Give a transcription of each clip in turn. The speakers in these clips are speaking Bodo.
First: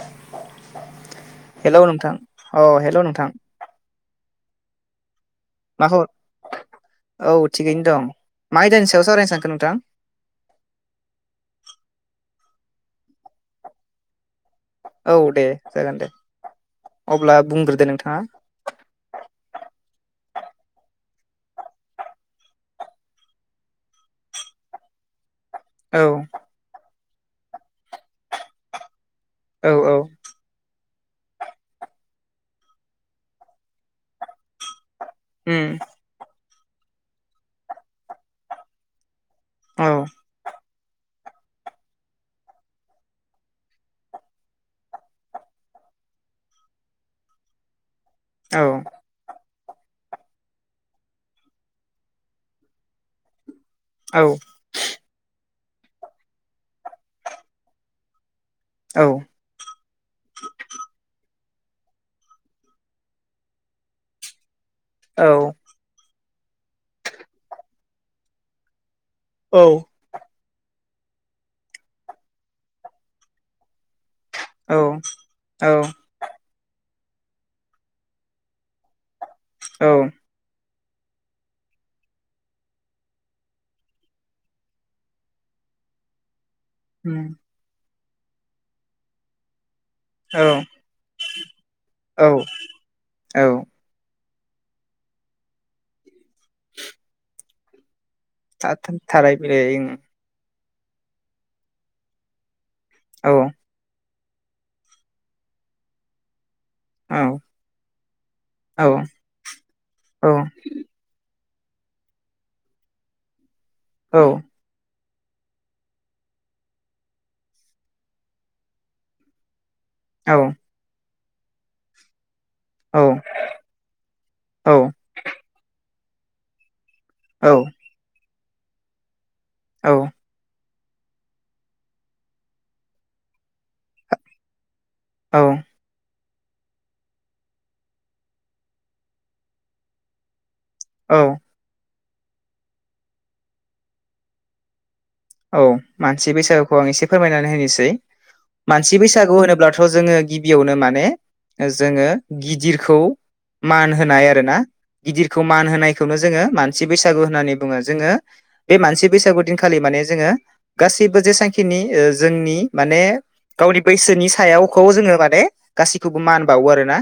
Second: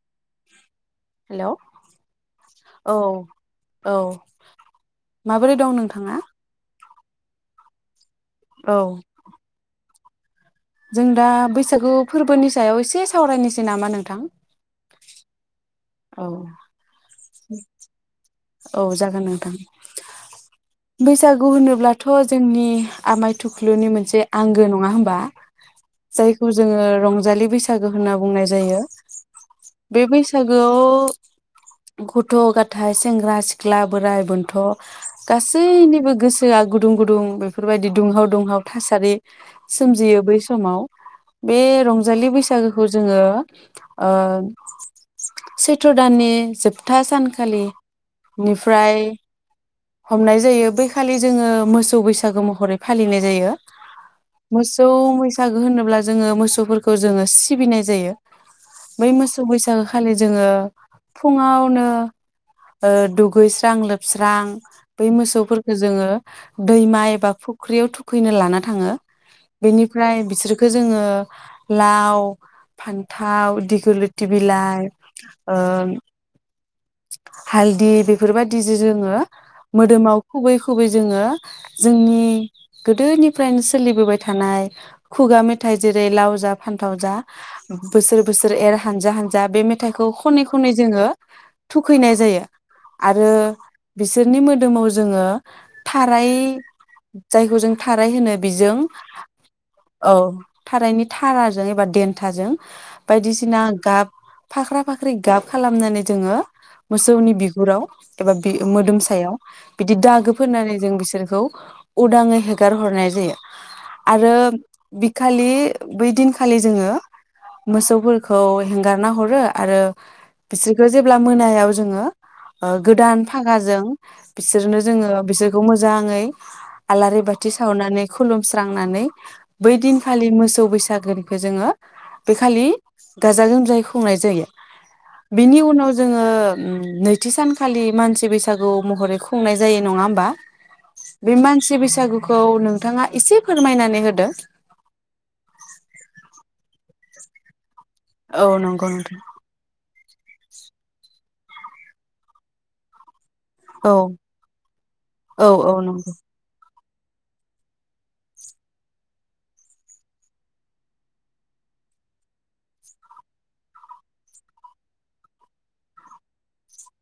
[inaudible] हेलौ नोंथां अ हेलौ औ नोंथां औ माबोरै दं मा नोंथाङा? खबर औ थिगैनो दं मा औ आयदानि सायाव सावरायनो सानखो नोंथां? जों दा बैसागु फोरबोनि सायाव एसे सावरायनोसै नामा नोंथां औ दे जागोन दे औ अ अब्ला बुंग्रोदो नोंथाङा औ जागोन नोंथां बैसागु होनोब्लाथ' जोंनि आमाय थुख्लुनि मोनसे आंगो नङा होमबा औ जायखौ जोङो रं जालि बैसागो होनना बुंनाय जायो औ औ बे बैसागोआव गथ गाथाय सेंग्रा सिख्ला बोराइ बोनथ' उम गासैनिबो गोस सोआ गुदुं गुदुं बेफोरबायदि दुंहाव दुंहाव थासारि औ सोमजियो बै समाव बे रंजालि बैसागोखौ जोङो ओ सैथ्र' दाननि जोबथा सानखालि औ निफ्राय हमनाय जायो बैखालि जोङो मोसौ बैसागो महरै फालिनाय जायो औ मोसौ मैस सागो होनोब्ला जोङो मोसौफोरखौ जोङो सिबिनाय जायो औ बै मोसौ बैसागो खालि जोङो फुङावनो ओ दुगैस्रां लोबस्रां बै औ मोसौफोरखो जोङो दैमा एबा फुख्रियाव थुखैनो लाना थाङो बेनिफ्राय बिसोर खो जोङो लाव फान्थाव दिगोलि थि औ बिलाइ ओ [inaudible] हालदि बेफोरबायदि जो जोङो औ मोदोमाव खुबै गुबै जोङो जोंनि गोदोनिफ्रायनो सोलिबोबाय थानाय खुगा मेथाइ जेरै लावजा फान्थाव जा उम बोसोर बोसोर एर हानजा हानजा बे मे थाइखौ खनै औ खनै जोङो थुखैनाय औ जायो आरो औ बिस सोरनि मोदोमाव जोङो थाराय जायखौ जों था राय होनो बिजों थाराय बिलाइ औ थारायनि थाराजों एबा देन्थाजों औ बायदिसिना गाब फाख्रा फाख्रि गाब खालामनानै जोङो औ मोसौनि बिगुराव एबा बि औ मोदोमसायाव बिदि औ दागो फोननानै जों बिसोरखौ उदाङै हेगार हरनाय जायो औ आरो बिखालि बै दिनखालि जोङो मोसौफोरखौ हगारना हरो आरो औ बिसोरखौ जेबो अब्ला मोनायाव जोङो ओ गोदान फागाजों औ बिसोरनो जोङो बिसोरखौ मोजां मोजाङै आलारि बाथि औ सावनानै खुलुम स्रांनानै बै दिनखालि मोसौ बैसागो खौ जोङो बे खालि गाजा गोमजायै खुंनाय जायो। बिनि औ उनाव जोङो। [inaudible] नैथि सानखालि मानसि बैसागु महरै खुंनाय जायो नङा होमबा। बै मानसि बैसागु खौ नोंथाङा इसे फोरमायनानै होदो औ मानसि बैसागुखौ आं एसे फोरमायनानै होनोसै। औ नंगौ मानसि नोंथां बैसागु होनोब्लाथ' जोङो गिबियावनो माने जोङो गिदिरखौ मान औ होनाय आरोना गिदिरखौ औ मान औ नंगौ होनायखौनो जोङो मान मानसि बैसागु होननानै बुङो जोङो बे मानसि बैसागु दिनखालि माने। जोङो गासैबो जेसांखिनि जोंनि माने गावनि बैसोनि सायावखौ जोङो माने गासैखौबो मान बावो आरो ना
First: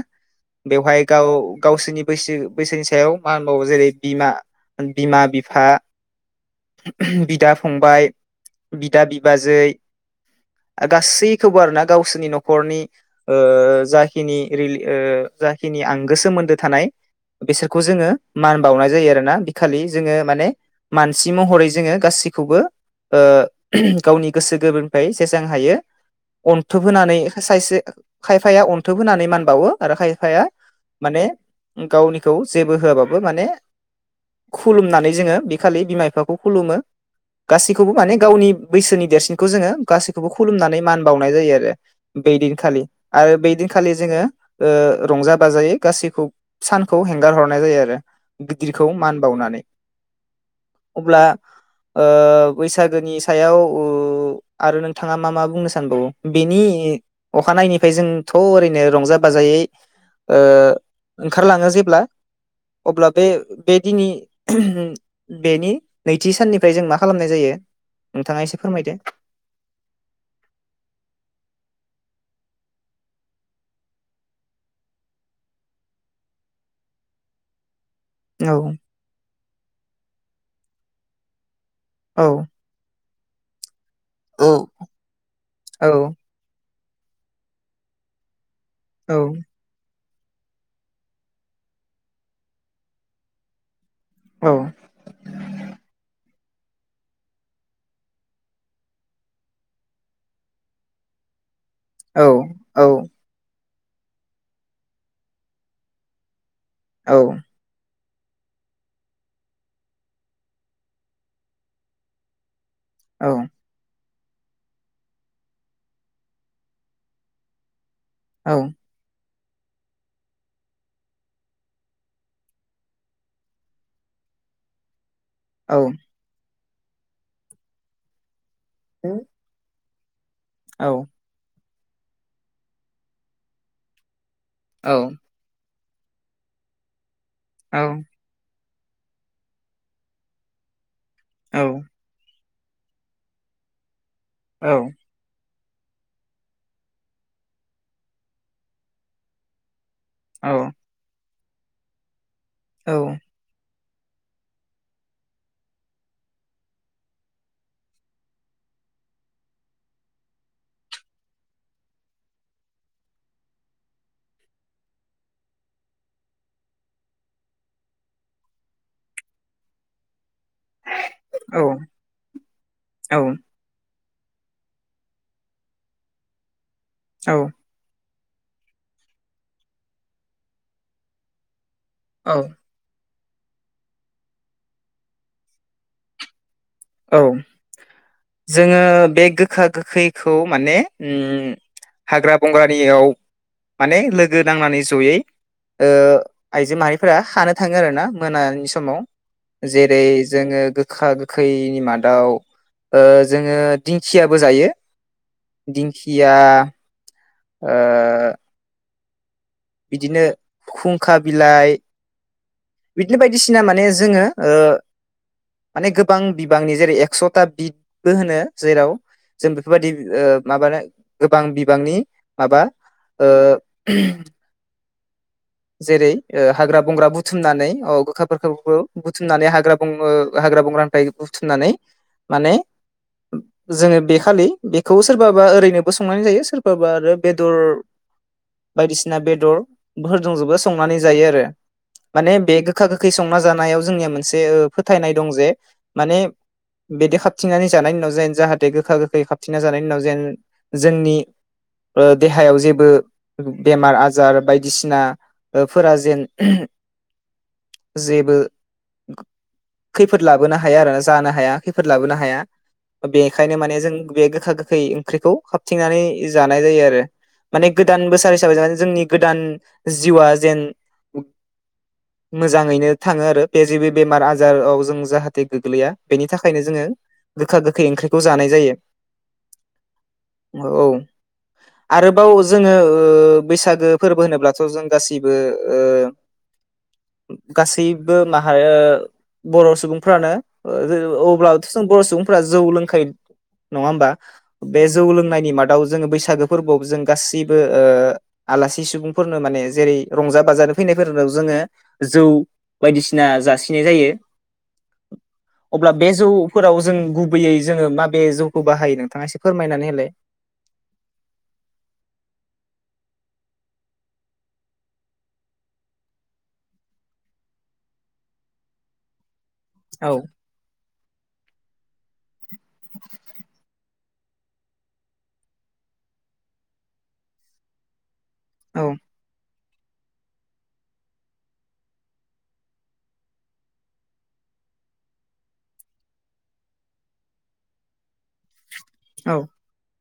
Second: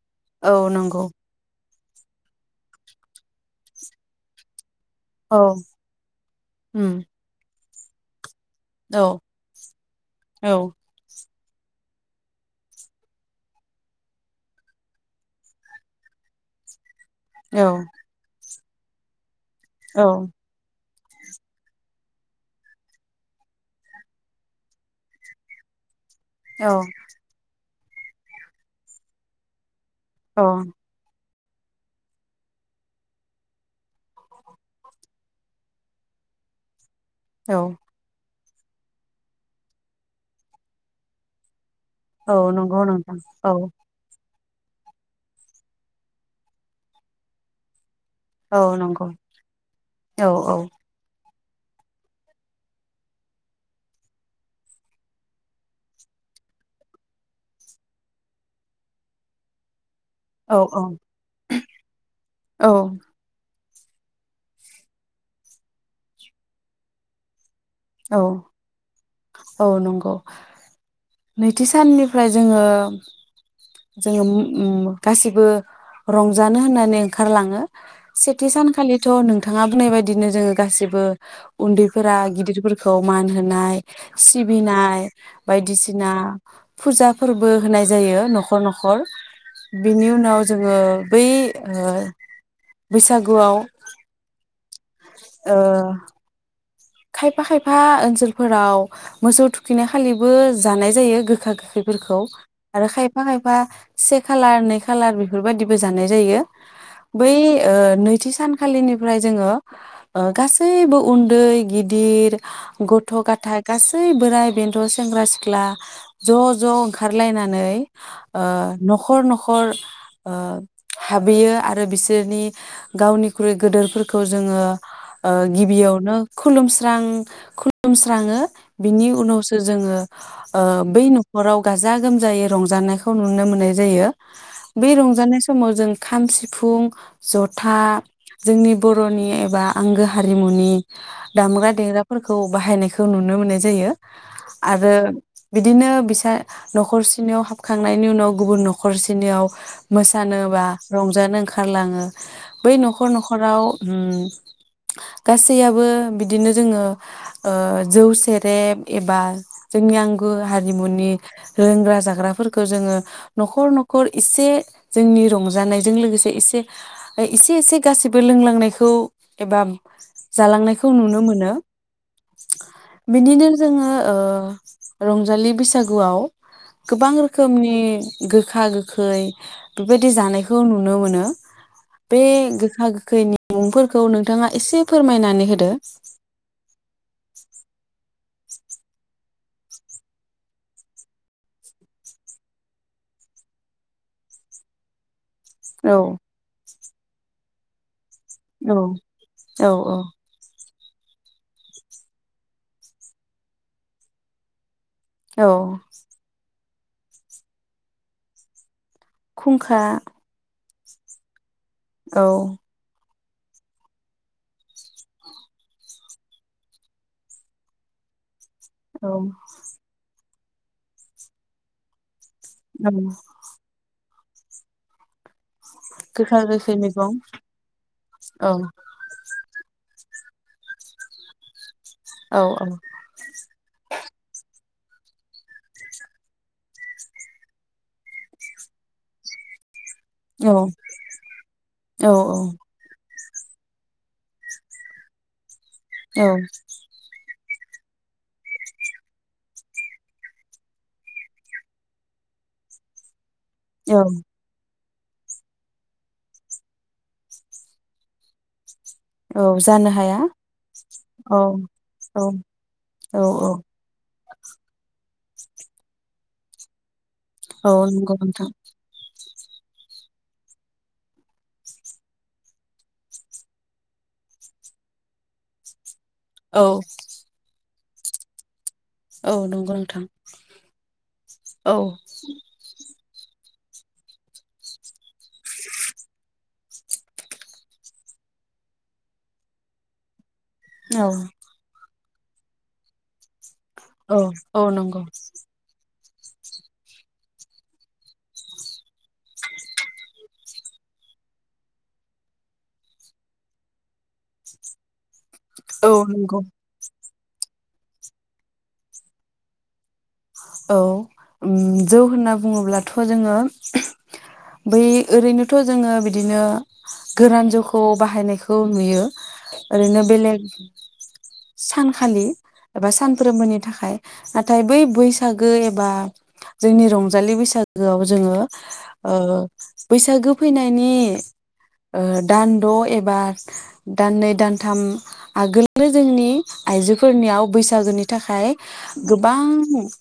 औ बेवहाय नंगौ गाव। गावसोरनि बैसो बैसोनि सायाव मा होनबावो जेरै बिमा औ बिमा-बिफा, उम बिदा फंबाय औ बिदा बिबाजै औ गासै खौबो आरो ना गावसोरनि न'खरनि जाखिनि लि जाखिनि आंगो सोमोन्दो थानाय। बेसोरखौ जोङो मान बावनाय जायो आरोना खालि औ जोङो माने मानसि महरै जोङो गासिबो खौबो गावनि गोसो गोरबोनिफ्राय जेसां हायो औ अन्थोब होनानै सायसे खायफाया अन्थोब होनानै मान बावो आरो खायफाया माने गावनिखौ जेबो होआबाबो माने खुलुमनानै जोङो बे खालि बिमा बिफाखौ खुलुमो। औ गासैखौबो माने गावनि बैसोनि देरसिनखौ जोङो गासैखौबो खुलुमनानै मान बावनाय जायो आरो। औ नंगौ बैदिनखालि नोंथां आरो बै औ दिनखालि जोङो। ओ रंजा बाजायै गासैखौ सानखौ हेंगार हरनाय जायो आरो। औ गिदिरखौ नंगौ मान बावनानै औ अब्ला बैसागोनि सायाव आरो नोंथाङा मा मा बुंनो सानबावो बेनि अखानायैफ्राय जोंथ' ओरैनो रंजा बाजायै। ओ औ औ ओंखारलाङो जेब्ला औ अब्ला बे। बे दिनै बेनि नैथि साननि ओमफ्राय जों मा खालामनाय जायो औ नोंथाङा एसे फोरमायदो औ नंगौ नैथि साननिफ्राय जोङो जोङो उम गासिबो रंजानो होननानै ओंखारलाङो सेथि औ सानखालिथ' नोंथाङा बुंनाय बायदिनो जोङो गासिबो उन्दैफोरा औ गिदिरफोरखौ मान होनाय औ सिबिनाय औ बायदिसिना फुजा फोरबो होनाय जायो न'ख नख'र औ नख'र बिनि उनाव नाव जोङो बै ओ बैसागुआव औ ओ खायफा खायफा ओनसोलफोराव मोसौ थुखैनाय खालिबो जानाय जायो गोखा गोखै औ फोरखौ औ आरो खायफा खायफा से खालार नै खालार बेफोरबायदिबो जानाय जायो औ बै ओ नै थि सानखालिनिफ्राय जोङो ओ गासैबो उन्दै गिदिर गथ' औ गाथाय गासै सै बोराय बेन्थ' सेंग्रा सिख्ला ज' ज' ओंखारलायनानै ओ न'खर नख' ख'र ओ हाबहैयो आरो बिसोरनि गावनिख्रुइ गोदोरफोरखौ जोङो ओ औ गिबियावनो खुलुमस्रां खुलुमस्राङो बिनि उनावसो जोङो ओ बै औ न'खराव गाजा गोमजायै रंजानायखौ नुनो मोननाय जायो बे रंजानाय समाव जों खाम, सिफुं जथा जोंनि बर'नि एबा आंगो हारिमुनि दामग्रा देग्राफोर खौ बाहायनायखौ नुनो मोननाय जायो। आरो बिदिनो बिसा न'खरसेनियाव हाबखांनायनि उनाव गुबुन न'खरसेनियाव मोसानो‌ बा रंजानो ओं खारलाङो। बै न'खर न'खराव उम गा सैयाबो बिदिनो जोङो ओ जौ, सेरेब एबा जोंनि आंगो हारिमुनि लोंग्रा जाग्राफोरखौ जोङो न'खर न'खर एसे जोंनि रंजानायजों लोगोसे एसे एसे एसे गासिबो लोंलांनायखौ एबा जालांनायखौ नुनो मोनो बिनिनो जोङो। ओ रंजालि बैसागुवाव गोबां औ रोखोमनि गोखा गोखै बेबायदि जानायखौ नुनो मोनो। बे औ गोखा गोखैनि मुंफोरखौ नोंथाङा एसे फोरमायनानै होदो। औ। जोङो बे गोखा गोखैखौ माने ओम हाग्रा बंग्रानियाव माने लोगो नांनानै जयै ओ औ आइजो माहा रिफोरा खानो थाङो आरो ना। मोनानि औ समाव औ जेरै जोङो गोखा गो खैनि मादाव ओ जोङो दिंखियाबो जायो। औ दिंखिया ओ खुंखा। बिदिनो खुंखा बिलाइ। औ। बिदिनो बायदिसिना माने जोंङो ओ माने गोबां बिबांनि जेरै एक्स'ता बिदबो होनो। जेराव औ जों बेफोरबायदि ओ। माबानो गोबां बिबांनि। माबा ओ। [unintelligible] जेरै गोखा ओ गोखै हाग्रा बंग्रा मैगं बुथुमनानै औ औ गोखाफोरखौबो बुथुमनानै हाग्रा बं बुङो हाग्रा बंग्रांनिफाइ बुथुमनानै। औ माने औ जोङो बेखालि। बेखौ सोरबाबा ओरैनोबो संनानै जायो सोरबाबा आरो बेदर बायदिसिना बेदर। औ जोंजोबो संनानै जायो आरो औ माने बे गोखा गोख खै संना जानायाव जोंनिया मोनसे फोथायनाय दं जे। माने औ बेदेखाब थिनानै जानायनि उनाव जेन जाहाथे गोखा गोखै खाबथिना जानायनि उनाव जेन जोंनि ओ देहायाव जेबो। बेमार औ आजार बायदिसि ना। ओ फोरा जेन जेबो। औ जानो हाया खैफोद लाबोनो हाया आरोना जानो औ हाया खैफोद लाबोनो औ हाया औ औ बेनिखायनो माने जों बे गोखा गोखै। ख्रिखौ खाबथिंनानै जानाय जायो आरो। माने औ गोदान नंगौ बोसार नोंथां हिसाबै जान जोंनि। गोदान जिउआ जेन मोजाङैनो थाङो आरो बे जिबि बेमार आजाआव जों जाहाथे गोग्लैया। बेनि थाखायनो औ जोङो गोखा गोख गोखै ओंख्रिखौ जानाय जायो। औ नंगौ नोंथां औ औ आरोबाव जोंङो ओ। बैसागो फोरबो होनोब्ला। स' जों गासैबो ओ गासैबो माहा ओ बर' सुबुंफ्रानो। ओ जेरै औ अब्लाबोथ' जों। बर' सुबुंफोरा जौ लोंखायो। नङा ओमबा औ औ बे नंगौ जौ लोंनायनि मादाव जोङो बैसागो फोरबोआव जों गासैबो ओ आलासि सुबुं। फोरनो माने जेरै रंजा बाजानो फैनायफोरनो जोंङो जौ बायदिसिना जासिनाय जायो। औ अब्ला बे नंगौ जौफोराव जों गु गुबैयै जोङो माबे जौखौ बाहायो नोंथाङा एसे फोरमायनानै होलाय? औ ओम जौ होनना बुङोब्लाथ' जोङो बै ओरैनोथ' जोङो बिदिनो गोरान जौखौ बाहायनायखौ नुयो ओरैनो औ बेलेग सानखालि एबा सानफ्रोमबोनि थाखाय नाथाय बै बैसागो एबा जोंनि रंजालि बैसागोयाव जोङो औ ओ बैसागो फैनायनि ओ दानद' एबा दाननै दानथाम आगोलनो जोंनि आइजोफोरनियाव बैसागोनि थाखाय औ गोबां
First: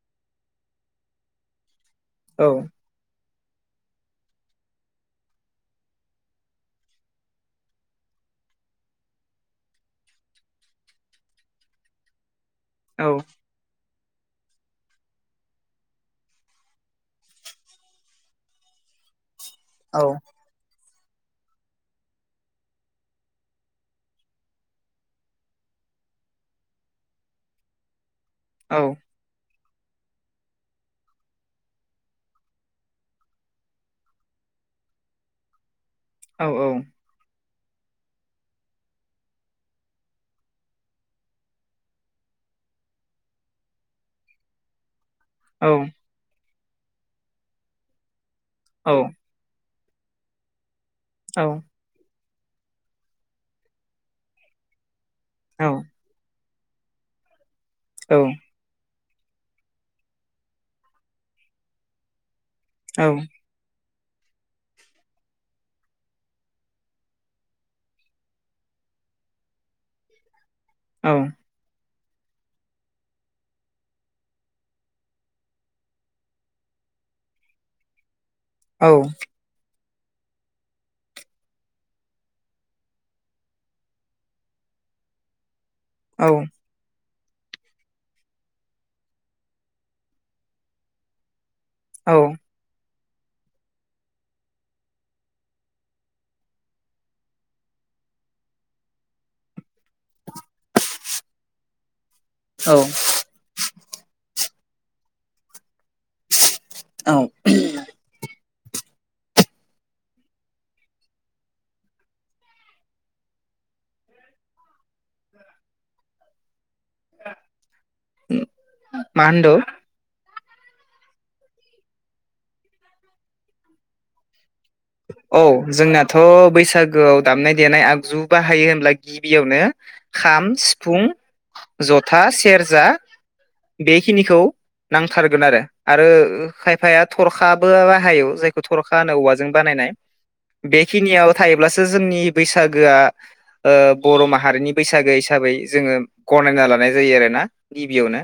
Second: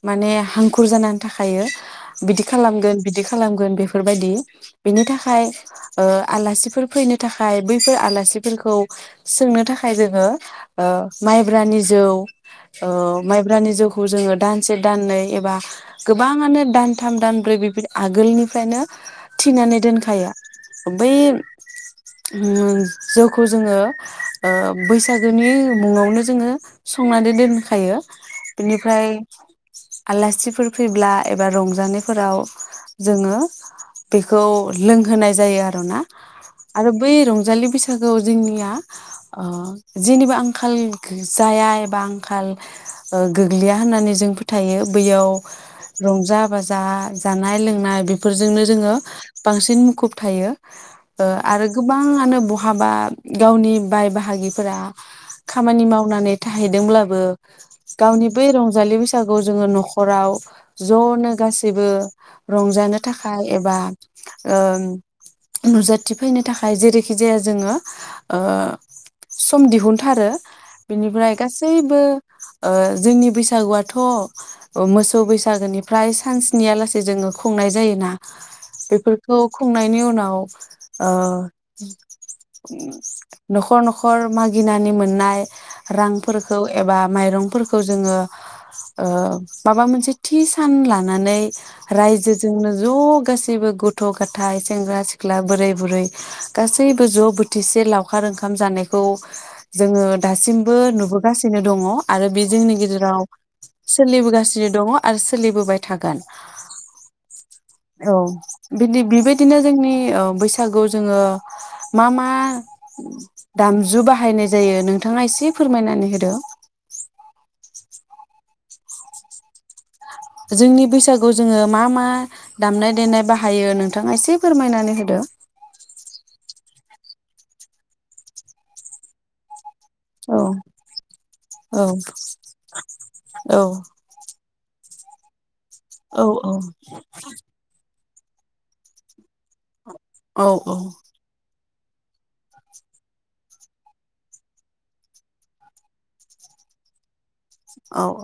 माने हांखुर जानानै थाखायो बिदि औ खालामगोन बिदि बिदि खालामगोन बेफोरबायदि बिनि थाखाय ओ आलासिफोर फैनो थाखाय बैफोर आलासिफोरखौ सोंनो थाखाय जोङो ओ माइब्रानि जौ ओ औ माइब्रानि जौखौ जोङो दान से दाननै एबा गोबाङानो दानथाम दानब्रै बेबादि आगोलनिफ्रायनो थिनानै औ दोनखायो बै उम जौखौ जोङो ओ बैसागोनि मुङावनो जोङो संनानै दोनखायो बिनिफ्राय औ आलासिफोर फैब्ला एबा रंजानायफोराव जोङो बेखौ लोंहोनाय जायो आरोना औ आरो बै रंजालि बैसागोआव जोंनिया ओ जेनिबो आंखाल जाया एबा आंखाल ओ गोग्लैया होननानै जों फोथायो बैयाव औ रंजा-बाज जा जानाय- लोंनाय बेफ फोरजोंनो औ जोङो औ बांसिन खुब थायो ओ आरो गोबाङानो बहाबा गावनि बाय बाहागिफोरा खामानि मावनानै थाहैदोंब्लाबो गावनि बै रंजालि बैस सागु जोङो न'खराव ज'नो गासैबो रंजानो थाखाय एबा ओ नुजाथिफैनो थाखाय जेरैखि जाया जोङो ओ सम दिहुनथारो बेनिफ्राय गासैबो ओ जोंनि बैसागुआ थ' ओ मोसौ बैसागोनिफ्राय सान स्निया लासेै जोङो खुंनाय जायोना बेफोरखौ खुंनाय नि उनाव ओ न'खर न'खर मागिनानै मोननाय रांफोरखौ एबा माइरंफोरखौ जोङो ओ माबा मोनसे थि सान लानानै औ रायजोजोंनो ज' गासैबो गथ' गाथाय सेंग्रा सिख्ला बोरै बुरै गासैबो ज' बोथिसे लावखार ओंखाम जानायखौ जोङो दासिमबो नुबोगासिनो दङ आरो बे जोंनि औ गेजेराव सोलिबोगासिनो दङ आरो सोलिबोबाय थागोन औ औ बिदि बिबायदिनो जोंनि ओ बैसागु जोङो मा मा दामजु बाहायनाय जायो नों थाङा एसे फोरमायनानै होदो [inaudible] उम मा होनदो जोंनि बैसागु जोङो मा मा दामनाय देनाय बाहायो नोंथाङा एसे फोरमायनानै होदो औ जोंनाथ' बैसा गोआव दामनाय देनाय आगजु बाहायो होनब्ला गिबियावनो औ खाम, सिफुं, औ जथा, सेरजा औ बेखिनिखौ नांथारगोन आरो आरो औ खायफाया थरखाबो हायो जायखौ थर'खा होनो औवाजों जों बानायनाय औ बेखिनियाव थायोब्लासो सो जोंनि बैसागोआ ओ बर' माहारिनि बैसागो हिसाबै जोङो गनायना लानाय जायो आरोना गिबियावनो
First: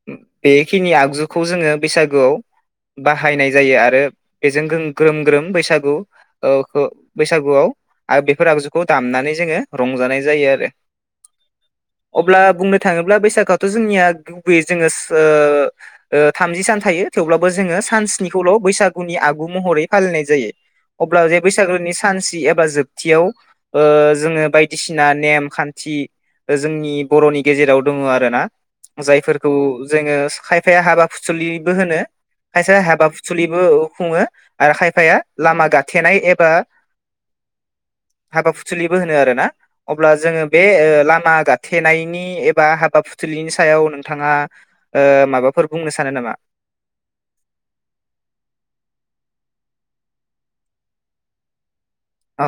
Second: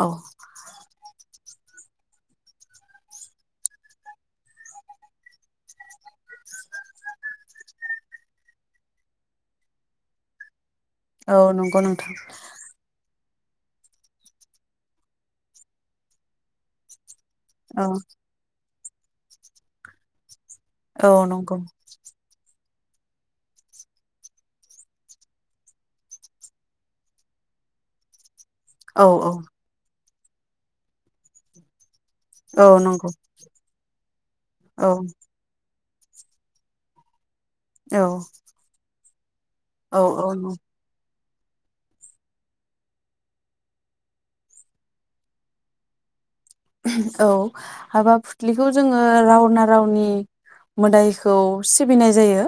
औ बे खिनि आगजु खौ जोङो बैसागोआव बाहायनाय जायो आरो बेजों ग्रो ग्रोम ग्रोम बैसागु ओखो बैसागुआव आ बेफोर आगजुखौ दामनानै जोङो रंजानाय जायो आरो औ नंगौ नोंथां ब्ला बैसागोआथ' जोंनिया गुबैयै जोङो ओ ओ थामजि सान थायो थेवब्लाबो जोङो औ सानस्निखौल' बैसाग उनि आगु महरै फालिनाय जायो औ अब्ला जे नंगौ बैसागोनि सानसि एबा जोब थियाव ओ जोङो बायदिसिना नेम खान्थि जोंनि बर'नि गेजेराव दङो आरोना औ औ जायफोरखौ जोङो खायफाया हाबा फुसुलिबो होनो औ खायसे हाबा नंगौ फुसुलिबो खुङो आरो औ खायफाया लामा गाथेनाय एबा औ हाबा फुसुलिबो होन नो आरो ना औ अब्ला जोङो औ बे ओ लामा गाथेनायनि एबा हाबा फुथुलिनि सायाव नोंथाङा ओ माबाफोर बुंनो सानो नामा औ हाबा फुथ्लिखौ जोङो रावना रावनि मोदायखौ सिबिनाय जायो औ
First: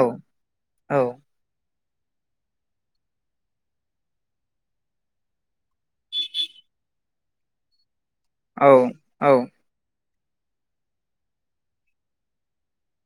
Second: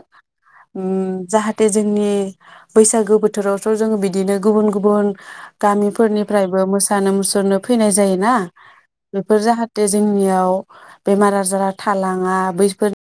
औ उम जाहाथे जोंनि बैसागो बोथोरावथ' जोंङो बिदिनो गुबुन गुबुन गामिफोरनिफ्रायबो मोसानो मुसुरनो फैनाय जायो ना औ बेफोर जाहाथे जोंनियाव बेमार आजारा थालाङा बैफोर